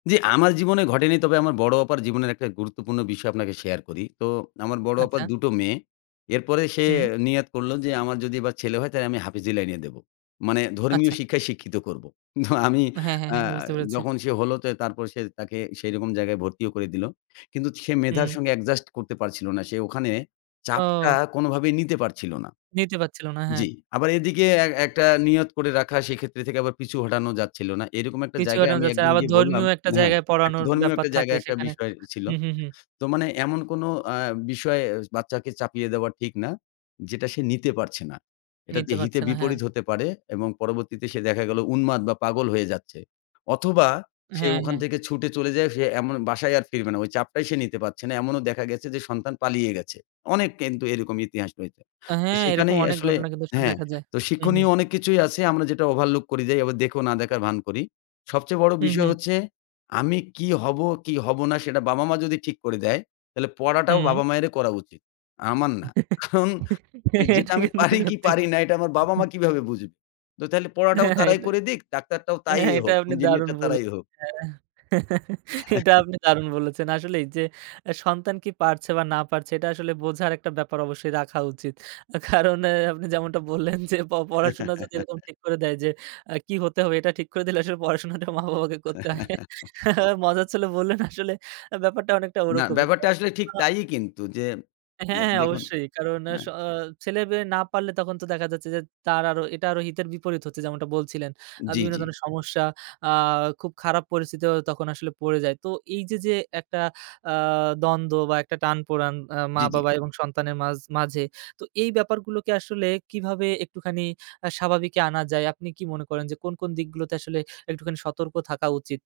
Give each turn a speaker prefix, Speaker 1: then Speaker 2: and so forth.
Speaker 1: জি, আমার জীবনে ঘটেনি। তবে আমার বড় আপার জীবনের একটা গুরুত্বপূর্ণ বিষয় আপনাকে শেয়ার করি। তো আমার বড় আপার
Speaker 2: আচ্ছা।
Speaker 1: দুটো মেয়ে। এরপরে সে
Speaker 2: হুম।
Speaker 1: নিয়াত করল যে, "আমার যদি এবার ছেলে হয়, তাইলে আমি হাফিজ লাইনে দেব।" মানে ধর্মীয়
Speaker 2: আচ্ছা।
Speaker 1: শিক্ষায় শিক্ষিত করব। তো আমি
Speaker 2: হ্যাঁ, হ্যাঁ,
Speaker 1: অ্যা
Speaker 2: হ্যাঁ। বুঝতে পেরেছি।
Speaker 1: যখন সে হলো তো তারপরে সে তাকে সেই রকম জায়গায় ভর্তিও করে দিল। কিন্তু সে মেধার
Speaker 2: হুম।
Speaker 1: সঙ্গে অ্যাডজাস্ট করতে পারছিল না। সে ওখানে চাপটা
Speaker 2: ও।
Speaker 1: কোনোভাবেই নিতে পারছিল না।
Speaker 2: নিতে পারছিল না, হ্যাঁ।
Speaker 1: জি। আবার এদিকে এক একটা নিয়ত করে রাখা, সেক্ষেত্রে থেকে আবার পিছু হটানোও যাচ্ছিল না। এরকম একটা
Speaker 2: পিছু
Speaker 1: জায়গায়
Speaker 2: হটানো
Speaker 1: আমি
Speaker 2: যাচ্ছে
Speaker 1: একদিন
Speaker 2: আবার
Speaker 1: গিয়ে বললাম
Speaker 2: ধর্মীয় একটা
Speaker 1: হ্যাঁ,
Speaker 2: জায়গায়
Speaker 1: একটা
Speaker 2: পড়ানোর
Speaker 1: ধর্মীয়
Speaker 2: ব্যাপার
Speaker 1: একটা
Speaker 2: থাকে
Speaker 1: জায়গায় একটা
Speaker 2: সেখানে।
Speaker 1: বিষয় ছিল।
Speaker 2: হু, হু, হু।
Speaker 1: তো মানে এমন কোনো অ্যা বিষয় বাচ্চাকে চাপিয়ে দেওয়া ঠিক না যেটা সে নিতে পারছে না। এটাতে
Speaker 2: নিতে
Speaker 1: হিতে
Speaker 2: পারছে না, হ্যাঁ।
Speaker 1: বিপরীত হতে পারে এবং পরবর্তীতে সে দেখা গেল উন্মাদ বা পাগল হয়ে যাচ্ছে। অথবা সে
Speaker 2: হ্যাঁ,
Speaker 1: ওখান
Speaker 2: হ্যাঁ।
Speaker 1: থেকে ছুটে চলে যায় সে এমন বাসায়ই আর ফিরবে না। ওই চাপটাই সে নিতে পারছে না। এমনও দেখা গেছে যে সন্তান পালিয়ে গেছে। অনেক কিন্তু এরকম ইতিহাস রয়েছে।
Speaker 2: আ
Speaker 1: তো
Speaker 2: হ্যাঁ, এরকম
Speaker 1: সেখানেই
Speaker 2: অনেক
Speaker 1: আসলে
Speaker 2: ঘটনা কিন্তু সব
Speaker 1: হ্যাঁ,
Speaker 2: দেখা যায়।
Speaker 1: তো
Speaker 2: হু, হু।
Speaker 1: শিক্ষনীয় অনেক কিছুই আছে আমরা যেটা ওভারলুক করে যাই। আবার দেখোও না দেখার ভান করি। সবচেয়ে বড়
Speaker 2: হু,
Speaker 1: বিষয়
Speaker 2: হু।
Speaker 1: হচ্ছে "আমি কী হব, কী হব না, সেটা বাবা-মা যদি ঠিক করে দেয়, তাহলে পড়াটাও
Speaker 2: হুম।
Speaker 1: বাবা মায়েরই করা উচিত। আমার না। কারণ এ যেটা
Speaker 2: এটা
Speaker 1: আমি
Speaker 2: কিন্তু
Speaker 1: পারি কী
Speaker 2: সত্যি।
Speaker 1: পারি না, এটা আমার বাবা-মা কীভাবে বুঝবে?" তো তাইলে পড়াটাও
Speaker 2: হ্যাঁ, হ্যাঁ,
Speaker 1: তারাই
Speaker 2: এটা
Speaker 1: করে দিক, ডাক্তারটাও তাই
Speaker 2: হ্যাঁ, হ্যাঁ এটা
Speaker 1: হোক,
Speaker 2: আপনি দারুণ
Speaker 1: ইঞ্জিনিয়ারটা তারাই
Speaker 2: বলেছেন।
Speaker 1: হোক।
Speaker 2: হ্যাঁ। এটা আপনি দারুণ বলেছেন। আসলেই যে আ সন্তান কী পারছে বা না পারছে, এটা আসলে বোঝার একটা ব্যাপার অবশ্যই রাখা উচিত। কারণ আপনি যেমনটা বললেন যে প পড়াশোনা যদি এরকম ঠিক করে দেয় আ যে কী হতে হবে, এটা ঠিক করে দিলে আসলে পড়াশোনাটা মা-বাবাকে করতে হয়। মজা ছলে বললেন আসলে আ ব্যাপারটা অনেকটা
Speaker 1: না,
Speaker 2: ওরকমই। তো
Speaker 1: ব্যাপারটা আসলে ঠিক
Speaker 2: অ
Speaker 1: তাইই কিন্তু যে
Speaker 2: হ্যাঁ,
Speaker 1: এ
Speaker 2: হ্যাঁ।
Speaker 1: দেখুন
Speaker 2: অবশ্যই। কারণ আ স
Speaker 1: হ্যাঁ।
Speaker 2: অ ছেলে-মেয়ে না পারলে, তখন তো দেখা যাচ্ছে যে তার আরো এটা আরো হিতের বিপরীত হচ্ছে যেমনটা বলছিলেন। আ
Speaker 1: জি,
Speaker 2: বিভিন্ন
Speaker 1: জি।
Speaker 2: ধরনের সমস্যা আ খুব খারাপ পরিস্থিতিও তখন আসলে পড়ে যায়। তো এই যে, যে একটা আ দ্বন্দ্ব বা একটা টান পোড়ান আ
Speaker 1: জি, জি।
Speaker 2: মা-বাবা এবং সন্তানের মাঝ মাঝে, তো এই ব্যাপারগুলোকে আসলে কীভাবে একটুখানি আ স্বাভাবিকে আনা যায়? আপনি কী মনে করেন যে কোন, কোন দিকগুলোতে আসলে একটুখানি সতর্ক থাকা উচিত?